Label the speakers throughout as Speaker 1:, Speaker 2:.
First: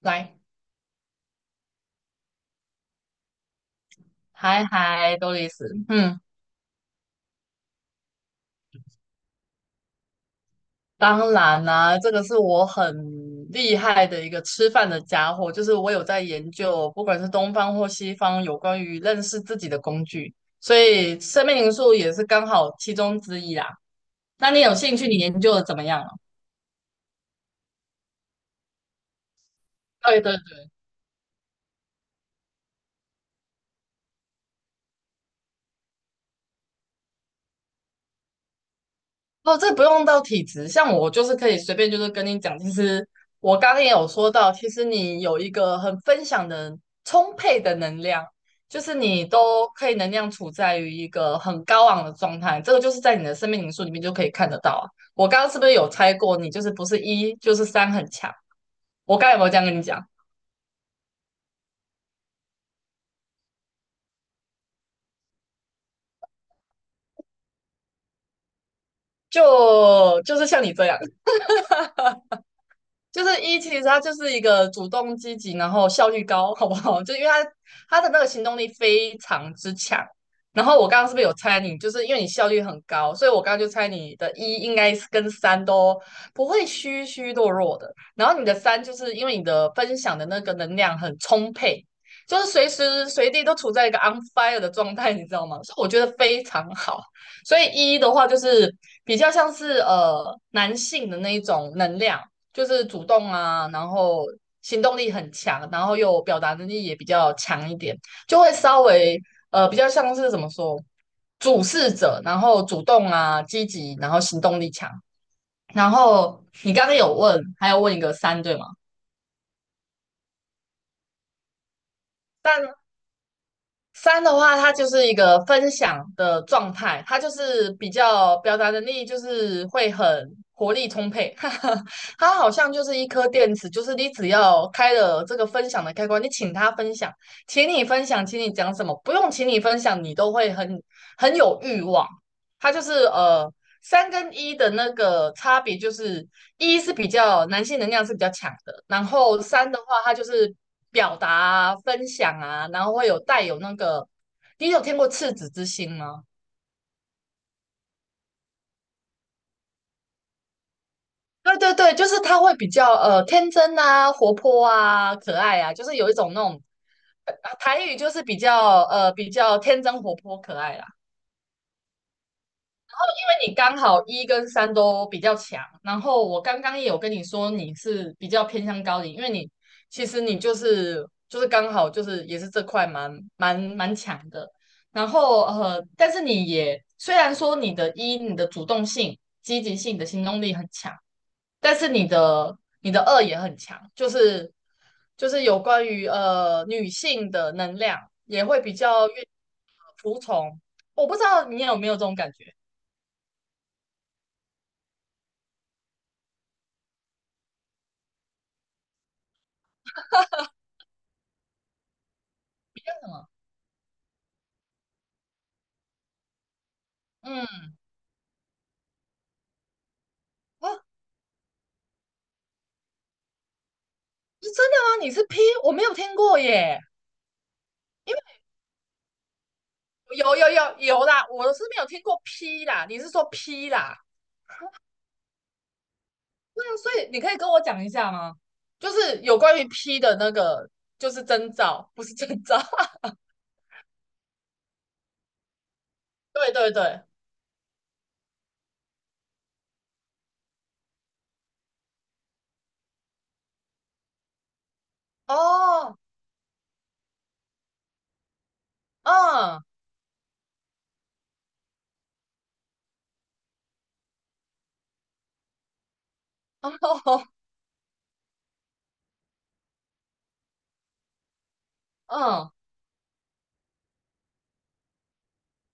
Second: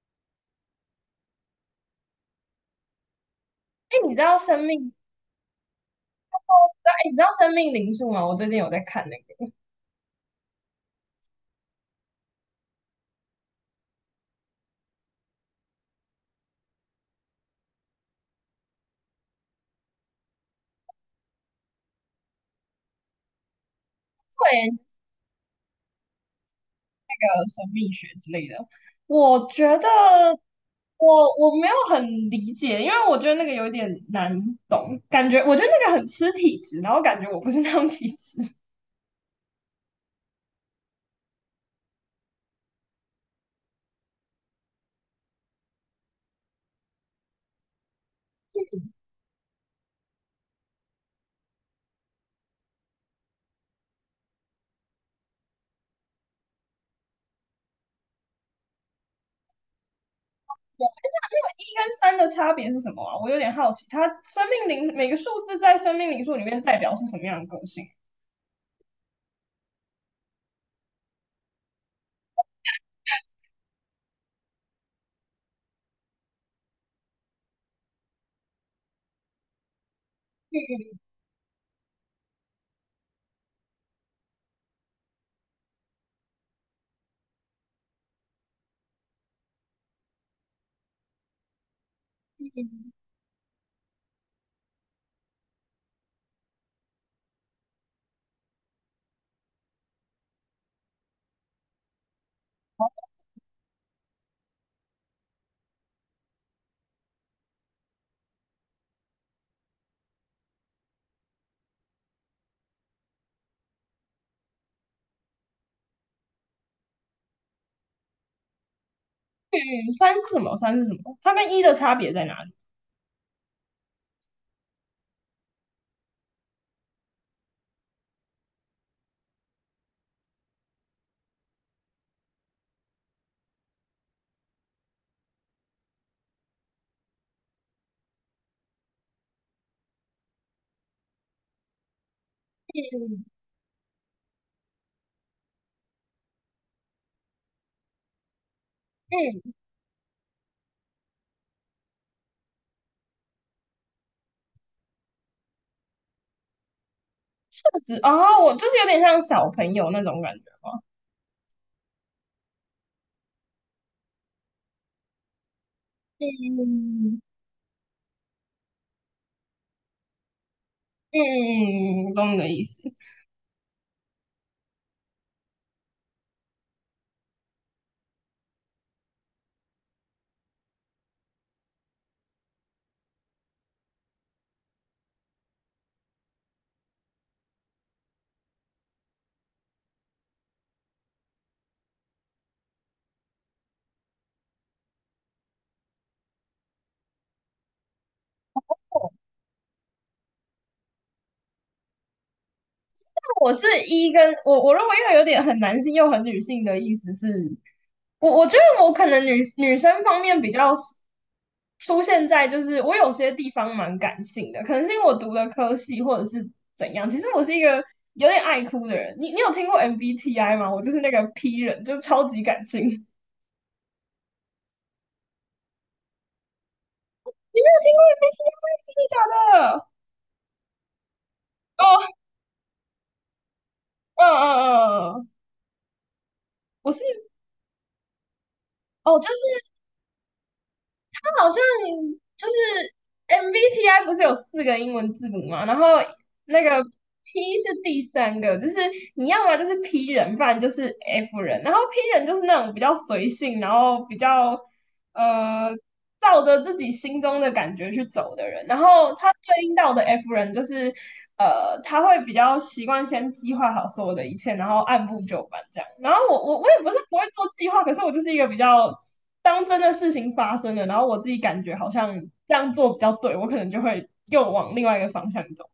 Speaker 1: 来，
Speaker 2: 哎，你知道生
Speaker 1: 嗨
Speaker 2: 命，
Speaker 1: 嗨，多丽丝，
Speaker 2: 哦，知道。哎，你知道生命灵数吗？我最近有在看那个，
Speaker 1: 当然啦、这个是我很厉害的一个吃饭的家伙，就是我有在研究，不管是东方或西方，有关于认识自己的工具，所以生命灵数也是刚好其中之一啦。那
Speaker 2: 会
Speaker 1: 你有
Speaker 2: 研究
Speaker 1: 兴趣，你研究的怎么样了？
Speaker 2: 那个神秘学之类的。我觉得
Speaker 1: 对对对。
Speaker 2: 我没有很理解，因为我觉得那个有点难懂，感觉我觉得那个很吃体质，然后感觉我不是那种体质。对。
Speaker 1: 哦，这不用到体质，像我就是可以随便就是跟你讲，其实我刚刚也有说到，其实你有一个很分享的充沛的能量，就是你都可以能量处在于一个很高昂的状态，这个就是在你的生命灵数里面就可以看得到啊。我刚刚是不是有猜过你就是不是一就是三很强？我刚刚有没有这样跟你讲？
Speaker 2: 那一跟三的差别是什么啊？我有点好奇，它生命灵每个数字在生命灵数里面代表是什么样的个性？
Speaker 1: 就是像你这样。就是一，其实他就是一个主动积极，然后效率高，好不好？就因为他那个行动力非常之强。然后我
Speaker 2: 嗯
Speaker 1: 刚刚是不是有猜你？就是因为你效率很高，所以我刚刚就猜你的一应该是跟三都不会虚虚弱弱的。然后你的三就是因为你的分享的那个能量很充沛，就是随
Speaker 2: 嗯，
Speaker 1: 时随地都处在一个 on fire 的状态，你知道吗？所以我觉得非常好。所以一的话就是比较像是男性的那一种能量。就是
Speaker 2: 好。
Speaker 1: 主动啊，然后行动力很强，然后又表达能力也比较强一点，就会稍微比较像是怎么说，主事者，然后主动啊，积极，然后行动力强。然后你刚刚有问，还要问一个三对吗？
Speaker 2: 嗯，三是什么？三是什么？它跟一的差别在哪里？
Speaker 1: 但三的话，它就是一个分享的状态，它就是比较表达能力，就是会很活力充沛。哈哈，它好像就是一颗电池，就是你只要开了这个分享的开关，你请它分享，请你分享，请你讲什么，不用请你分享，你都会很很有欲望。它就是
Speaker 2: 嗯
Speaker 1: 三跟一的那个差别就是一是比较男性能量是比较强的，然后
Speaker 2: 嗯，
Speaker 1: 三的话，它就是表达啊、分享啊，然后会有带有那个，你有听过赤子之心吗？
Speaker 2: 特质哦？我就是有点像小朋友那种感觉吗？
Speaker 1: 对对对，就是他会比较天真啊、活泼啊、可爱啊，就是有一种那
Speaker 2: 嗯
Speaker 1: 种
Speaker 2: 嗯
Speaker 1: 台语就是比较比较天真活泼可爱啦。
Speaker 2: 嗯，懂你的意思。
Speaker 1: 你刚好一跟三都比较强，然后我刚刚也有跟你说你是比较偏向高龄，因为你其实你就是刚好就是也是这块蛮强的，然后但是你也虽然说你的一你的主动性、积极性、你的行动力很强，但是你的二也很强，就是就是有关于女性的能量也会比较愿服从，我不知道你有没有这种感觉，
Speaker 2: 我是一跟我认为又有点很男性又很女性的意思是，我觉得我可能女生方面比较出现在就是我有些地方蛮感性的，可能是因为我读的科系或者是怎样。其实我是一
Speaker 1: 嗯。
Speaker 2: 个有点爱哭的人。你有听过 MBTI 吗？
Speaker 1: 哦，
Speaker 2: 我就是那个 P 人，就是超级感性。你
Speaker 1: 是真的吗？你是 P?我没有听过耶。
Speaker 2: 没有听过
Speaker 1: 因为
Speaker 2: MBTI？真的假的？
Speaker 1: 有啦，我是没
Speaker 2: 哦，
Speaker 1: 有听过 P 啦，你是说 P 啦？
Speaker 2: 嗯嗯嗯。嗯，
Speaker 1: 对啊，所
Speaker 2: 我是。
Speaker 1: 以你可以跟我讲一下吗？就
Speaker 2: 哦，
Speaker 1: 是
Speaker 2: 就
Speaker 1: 有关于
Speaker 2: 是
Speaker 1: P 的那个，就是
Speaker 2: 它好
Speaker 1: 征
Speaker 2: 像
Speaker 1: 兆，不是征
Speaker 2: 就是
Speaker 1: 兆。
Speaker 2: MBTI 不是有四个英文字母嘛，然后
Speaker 1: 对
Speaker 2: 那
Speaker 1: 对
Speaker 2: 个
Speaker 1: 对，
Speaker 2: P 是第三个，就是你要么就是 P 人，不然就是 F 人。然后 P 人就是那种比较随性，然后比较呃
Speaker 1: 哦，
Speaker 2: 照着自己心中的感觉去走的人。然后他
Speaker 1: 嗯，
Speaker 2: 对应到的 F 人就是他会比较习惯先计划好所有的一切，然后按部就班这样。然后我也不是不
Speaker 1: 哦，
Speaker 2: 会做计划，可是我就是一个比较。当真的事情发生了，然后我自己感觉好
Speaker 1: 嗯。
Speaker 2: 像
Speaker 1: 哦。
Speaker 2: 这样做比较对，我可能就会又往另外一个方向走。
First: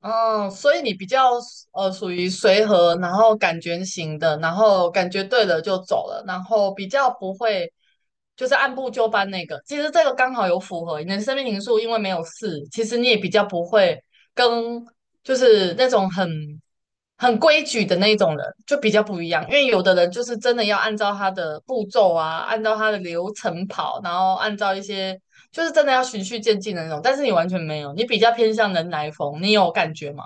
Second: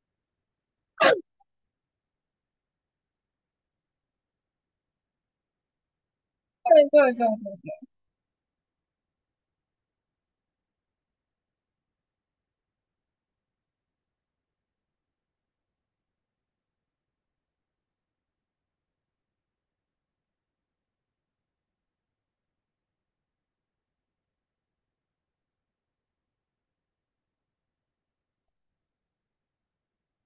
Speaker 1: 哦，所以你比较属于随和，然后感觉型的，然后感觉对了就走了，然后比
Speaker 2: 对
Speaker 1: 较
Speaker 2: 对对
Speaker 1: 不会
Speaker 2: 对，
Speaker 1: 就是按部就班那个。其实这个刚好有符合你的生命灵数，因为没有事，其实你也比较不会跟就是那种很很规矩的那种人就比较不一样。因为有的人就是真的要按照他的步骤啊，按照他的流程跑，然后按照一些。就是真的要循序渐进的那种，但是你完全没有，你比较偏向人来疯，你有感觉吗？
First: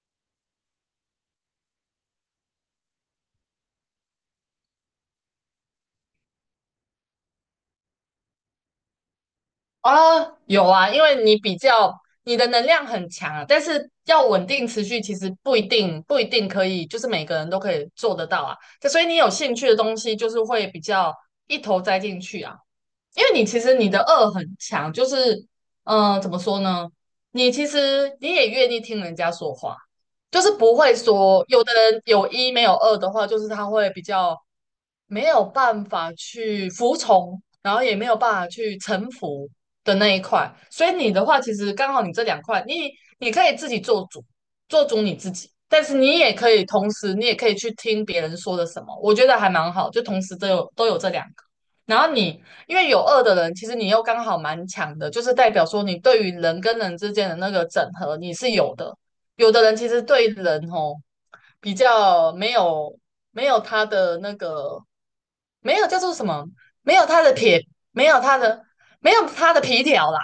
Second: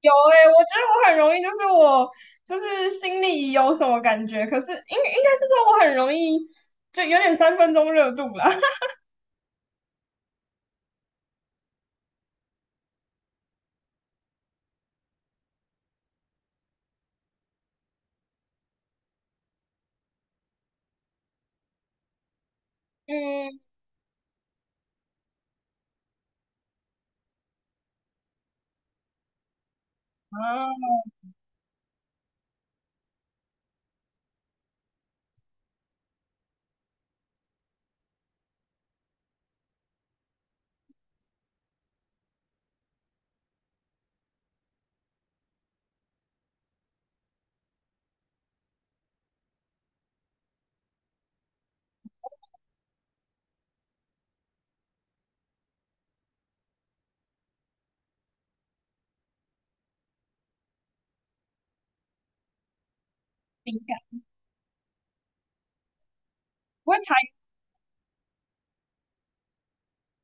Speaker 2: 有哎、欸，我觉得我很容易，就是我就是心里有什么感觉，可是应该是说我很容易就有点三分钟热度啦。
Speaker 1: 啊，哦有啊，因为你比较你的能量很强啊，但是要稳定持续，其实不一定可以，就是每个人都可以做得到啊。所以你有兴趣的东西，就是会比较一头栽进去啊。因为你
Speaker 2: 嗯。
Speaker 1: 其实你的恶很强，就是，怎么说呢？你其实你也愿意听人家说话，就是不
Speaker 2: 啊，
Speaker 1: 会说有的人有一没有二的话，就是他会比较没有办法去服从，然后也没有办法去臣服的那一块。所以你的话，其实刚好你这两块，你你可以自己做主，做主你自己，但是你也可以同时，你也可以去听别人说的什么，我觉得还蛮好，就同时都有这两个。然后你因为有二的人，其实你又刚好蛮强的，就是代表说你对于人跟人之间的那个整合你是有的。有的人其实对人哦比较没有
Speaker 2: 敏
Speaker 1: 他
Speaker 2: 感，
Speaker 1: 的那个没有叫做什么，
Speaker 2: 不
Speaker 1: 没
Speaker 2: 会
Speaker 1: 有
Speaker 2: 猜。
Speaker 1: 他的撇，没有他的没有他的皮条啦。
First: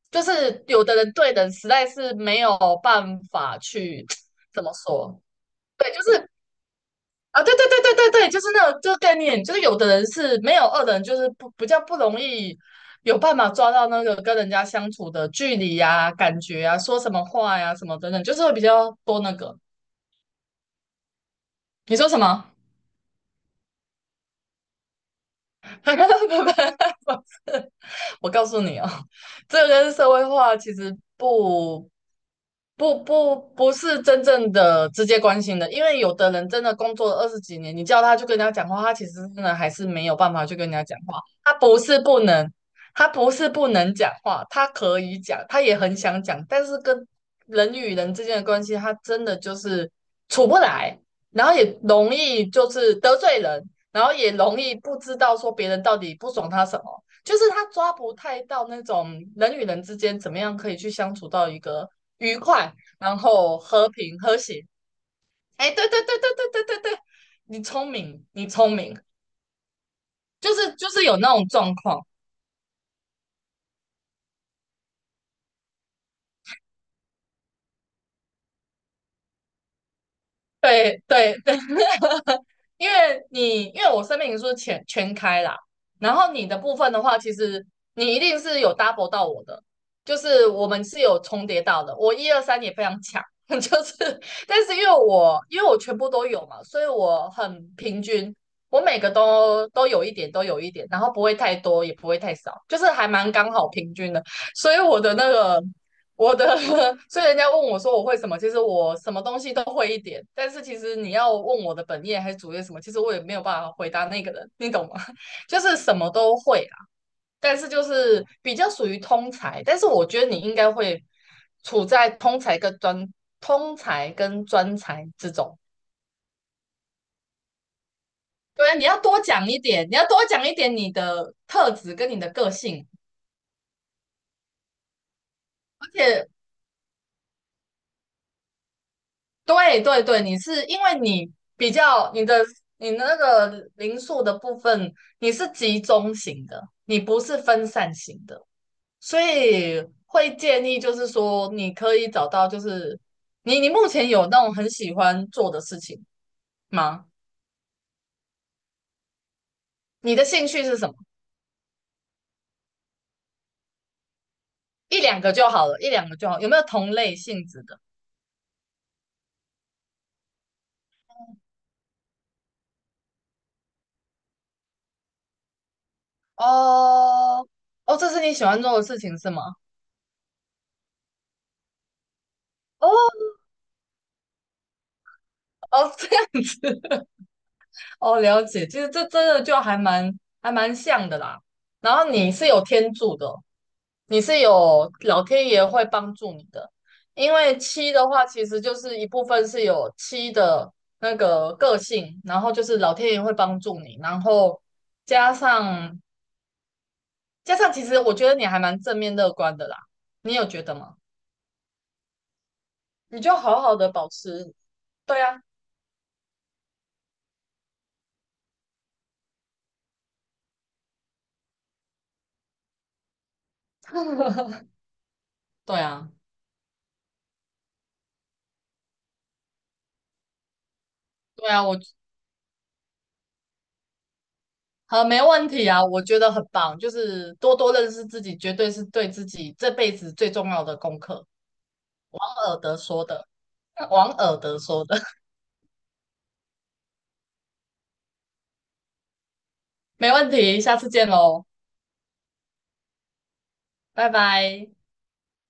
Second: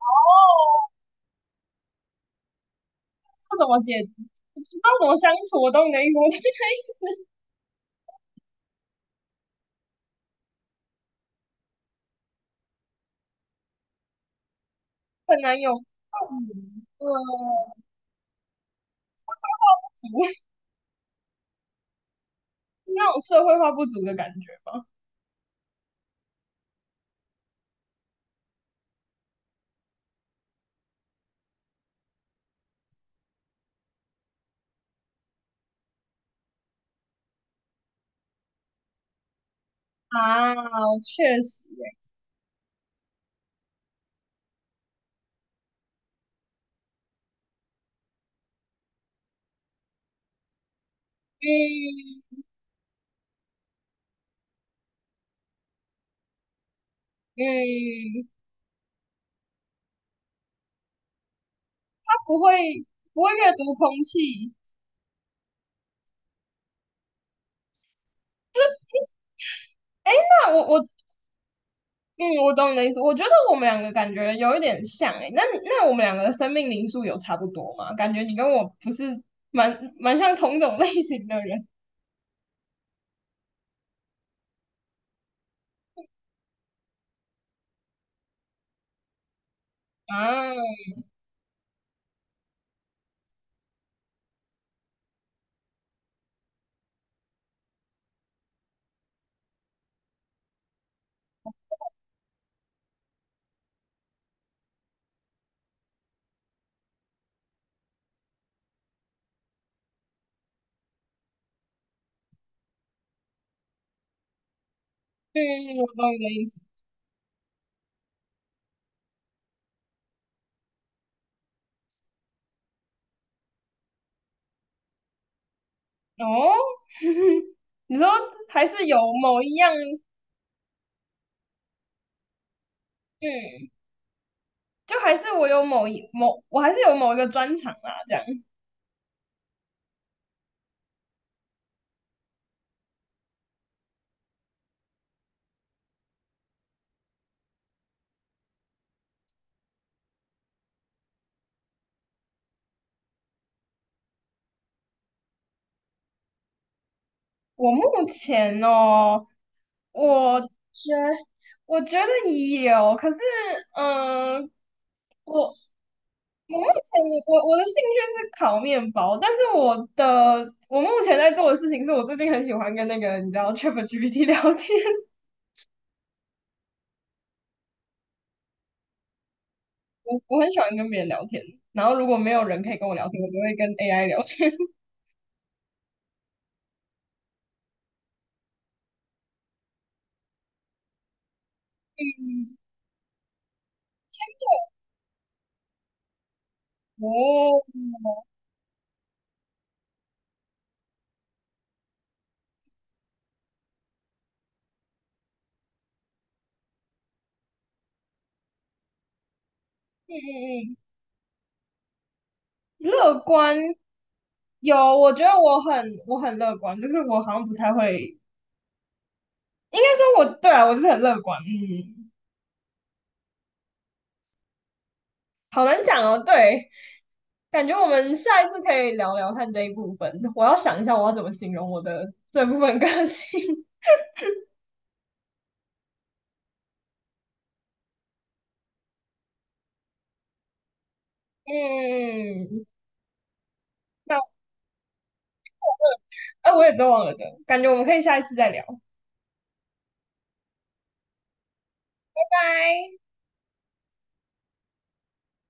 Speaker 2: 哦，
Speaker 1: 就是有的人对人实在是没有办
Speaker 2: 不
Speaker 1: 法
Speaker 2: 怎么解，
Speaker 1: 去
Speaker 2: 不
Speaker 1: 怎么
Speaker 2: 知道怎么
Speaker 1: 说，
Speaker 2: 相处，我懂你的意思。我觉得
Speaker 1: 啊，对对对对对对，就是那种这个概念，就是有的人是没有二的人，就是不比较不容易有办法抓到那个跟人家相处的
Speaker 2: 很
Speaker 1: 距
Speaker 2: 难有。
Speaker 1: 离
Speaker 2: 嗯，
Speaker 1: 呀、感觉啊、说
Speaker 2: 呃，
Speaker 1: 什么话呀、什么等等，就是会比较多那个。
Speaker 2: 足
Speaker 1: 你说什么？
Speaker 2: 那种社会化不足的感觉吧。
Speaker 1: 不，不，不，我告诉你哦，这跟社会化其实不是真正的直接关心的，因为有的人真的工作了二十几年，你叫他去跟人家讲话，他其实真的还是没有办法
Speaker 2: 啊，
Speaker 1: 去跟人家讲话。
Speaker 2: 确
Speaker 1: 他
Speaker 2: 实
Speaker 1: 不是
Speaker 2: 欸。
Speaker 1: 不能，他不是不能讲话，他可以讲，他也很想讲，但是跟人与人之间的关系，他真的就是处不来，然后也容
Speaker 2: 嗯
Speaker 1: 易就是得罪人，然后也容易不知道说别人到底不爽他什么。就是他抓不
Speaker 2: 嗯，
Speaker 1: 太到那种人与人之间怎么样可以去相处到一个
Speaker 2: 它
Speaker 1: 愉
Speaker 2: 不会。
Speaker 1: 快，然
Speaker 2: 不会阅
Speaker 1: 后
Speaker 2: 读
Speaker 1: 和
Speaker 2: 空
Speaker 1: 平和
Speaker 2: 气。
Speaker 1: 谐。哎，对对对对对对对对，你聪明，你聪明，
Speaker 2: 哎，那
Speaker 1: 就
Speaker 2: 我
Speaker 1: 是
Speaker 2: 我
Speaker 1: 就是有那种状况。
Speaker 2: 嗯，我懂你的意思。我觉得我们两个感觉有一点像哎、那我们两个的生命灵数有差不多吗？感觉你跟我不是蛮像同种类
Speaker 1: 对
Speaker 2: 型
Speaker 1: 对，
Speaker 2: 的人
Speaker 1: 因为你因为我生命灵数全开啦，然后你的部分的话，其实你一定是有 double 到我的，就
Speaker 2: 啊。
Speaker 1: 是我们是有重叠到的。我一二三也非常强，就是但是因为我因为我全部都有嘛，所以我很平均，我每个都有一点，都有一点，然后不会太多，也不会太少，就是还蛮刚好平均的。所以我的那个我的，所以人家问我说我会什么，其实我什么东西都会一点，但是其实你要问我的本业还是主业什么，其实我也没有办法回答那个人，你懂吗？
Speaker 2: 嗯，
Speaker 1: 就是
Speaker 2: 我
Speaker 1: 什么
Speaker 2: 懂你的
Speaker 1: 都
Speaker 2: 意思。
Speaker 1: 会啦，但是就是比较属于通才，但是我觉得你应该会处在通才跟专才之中。
Speaker 2: 哦，你说还
Speaker 1: 对啊，你
Speaker 2: 是有
Speaker 1: 要多
Speaker 2: 某
Speaker 1: 讲
Speaker 2: 一
Speaker 1: 一
Speaker 2: 样。
Speaker 1: 点，你要多讲一点你的特质跟你的个性，
Speaker 2: 嗯，就还是我有
Speaker 1: 而
Speaker 2: 某一
Speaker 1: 且
Speaker 2: 某，我还是有某一个专长啦，这样。
Speaker 1: 对对对，你是因为你比较你的你的那个零数的部分，你是集中型的，你不是分散型的，所以会建议就是说，你可以找到就是你你目前有那种很喜欢做的事情吗？
Speaker 2: 我目前哦。
Speaker 1: 你的
Speaker 2: 我
Speaker 1: 兴
Speaker 2: 觉
Speaker 1: 趣是什么？
Speaker 2: 我觉得有，可是嗯，
Speaker 1: 一两个就
Speaker 2: 我
Speaker 1: 好了，一两个就好。有没
Speaker 2: 我
Speaker 1: 有
Speaker 2: 目
Speaker 1: 同类
Speaker 2: 前
Speaker 1: 性
Speaker 2: 我我
Speaker 1: 质
Speaker 2: 的兴
Speaker 1: 的？
Speaker 2: 趣是烤面包，但是我目前在做的事情是我最近很喜欢跟那个你知道 ChatGPT 聊天。
Speaker 1: 哦。哦，这是你喜欢做的事情是吗？
Speaker 2: 我很喜欢跟别人聊天，然后如果没有人可以跟
Speaker 1: 哦。
Speaker 2: 我聊天，我就会跟 AI 聊天。
Speaker 1: 哦，这样子。哦，了解，其实这真的就还蛮还蛮像的啦。然后你是有 天助的，你是有老天爷会帮助你的，因为
Speaker 2: 哦，
Speaker 1: 七的话，
Speaker 2: 嗯
Speaker 1: 其实就是一部分是有七的那个个性，然后就是老天爷会帮助你，然后加上加上，其实我觉得你还蛮正面乐观的啦，
Speaker 2: 嗯
Speaker 1: 你有觉得
Speaker 2: 嗯，
Speaker 1: 吗？
Speaker 2: 乐
Speaker 1: 你就
Speaker 2: 观，
Speaker 1: 好好的保持，
Speaker 2: 有。我觉
Speaker 1: 对
Speaker 2: 得
Speaker 1: 啊，
Speaker 2: 我很乐观，就是我好像不太会，应该说我，对啊，我是很乐观。嗯。好
Speaker 1: 对
Speaker 2: 难讲
Speaker 1: 啊，
Speaker 2: 哦。对，感觉我们下一次可以聊聊看这一部分。我要想一下我要怎么
Speaker 1: 对
Speaker 2: 形
Speaker 1: 啊，
Speaker 2: 容
Speaker 1: 我
Speaker 2: 我的这部分个性。
Speaker 1: 好，没问题啊，我觉得很棒，就是多多认识自己，绝对是对自己这辈子最重要的功课。王尔
Speaker 2: 嗯，
Speaker 1: 德说的，王
Speaker 2: 那
Speaker 1: 尔德说的，
Speaker 2: 哎、我也都忘了的，感觉我们可以下一次再聊。
Speaker 1: 没问题，下次见喽，
Speaker 2: 拜拜。
Speaker 1: 拜拜。